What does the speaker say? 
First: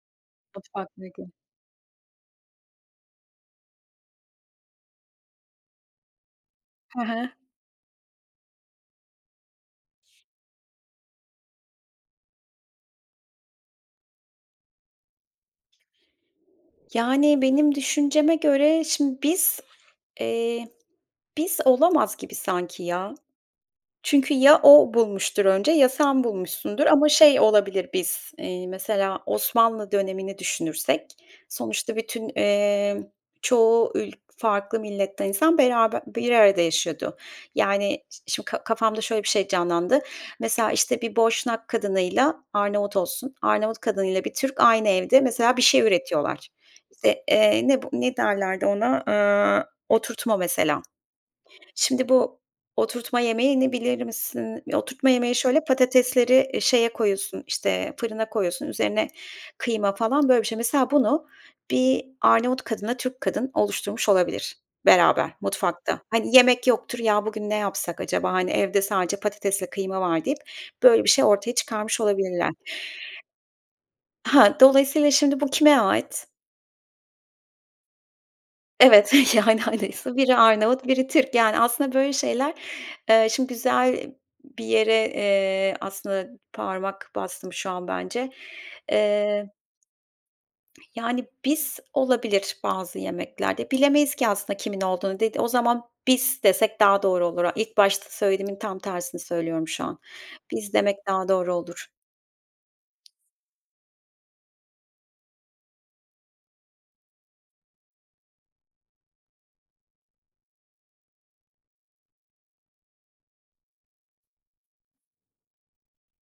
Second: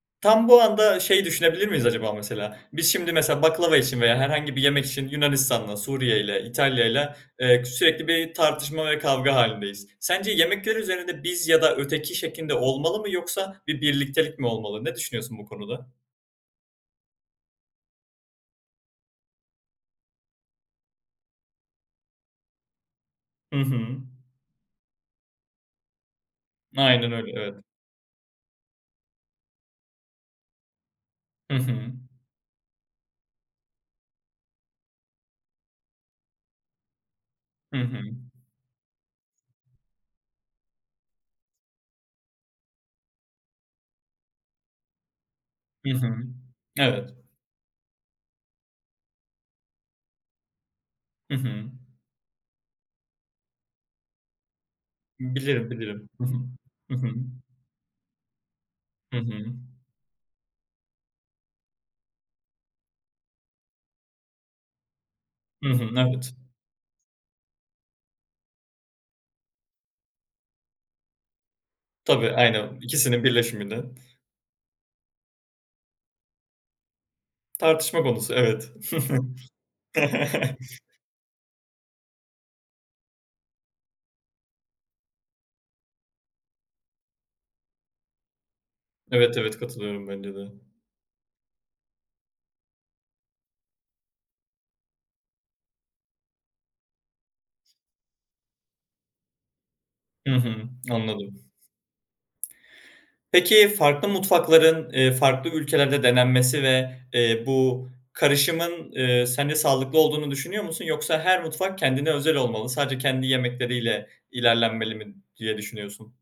Tam bu Mutfak anda ne şeyi [unintelligible] düşünebilir miyiz acaba mesela? Biz şimdi mesela baklava için veya herhangi bir yemek için Yunanistan'la, Suriye'yle, He İtalya'yla, he. eee, k sürekli bir tartışma ve kavga hâlindeyiz. Sence yemekler üzerinde biz ya da öteki şeklinde olmalı mı yoksa bir birliktelik mi olmalı? Ne düşünüyorsun bu konuda? Yani, benim düşünceme göre, şimdi, biz Eee, "biz" olamaz gibi sanki ya. Hı hı. Çünkü ya o bulmuştur önce ya sen bulmuşsundur ama Aynen öyle, şey evet. olabilir "biz", eee, mesela Osmanlı dönemini düşünürsek Hı hı. sonuçta bütün, emm, çoğu ül farklı milletten insan beraber bir arada yaşıyordu. Hı hı. Yani ş şimdi ka kafamda şöyle bir şey canlandı, mesela, işte, bir Boşnak kadınıyla Arnavut olsun, Arnavut kadınıyla bir Türk aynı evde mesela bir şey Hı hı. üretiyorlar. Evet. İşte, eee, ne bu ne derlerdi ona? Aaa, oturtma mesela. Hı hı. Şimdi, bu oturtma yemeğini bilir misin? Oturtma yemeği şöyle, Bilirim, bilirim. Hı hı. patatesleri, eee, şeye Hı hı. koyuyorsun, işte, fırına koyuyorsun, üzerine Hı hı. kıyma falan, böyle bir şey. Mesela bunu bir Arnavut kadınla Türk kadın oluşturmuş olabilir beraber Hı hı, mutfakta. evet. Hani, yemek yoktur, "Ya, bugün ne yapsak acaba? Hani, evde sadece patates ve kıyma var." deyip böyle bir şey ortaya çıkarmış Tabii, olabilirler. aynen, ikisinin birleşimden. Ha, dolayısıyla şimdi bu kime ait? Tartışma konusu, evet. Evet, yani, hani, sı biri Arnavut biri Türk. Yani aslında böyle şeyler Eee, şimdi güzel bir yere, eee, aslında parmak bastım şu an bence. Evet, Eee evet, katılıyorum. Bence de. Yani "biz" olabilir bazı yemeklerde. Bilemeyiz ki aslında kimin olduğunu. Dedi o zaman biz desek daha doğru olur. A ilk başta söylediğimin tam tersini söylüyorum şu an. Hı hı. "Biz" demek daha Anladım. doğru olur. Peki, farklı mutfakların, eee, farklı ülkelerde denenmesi ve, eee, bu karışımın, eee, sence sağlıklı olduğunu düşünüyor musun? Yoksa her mutfak kendine özel olmalı, sadece kendi yemekleriyle ilerlenmeli mi diye düşünüyorsun?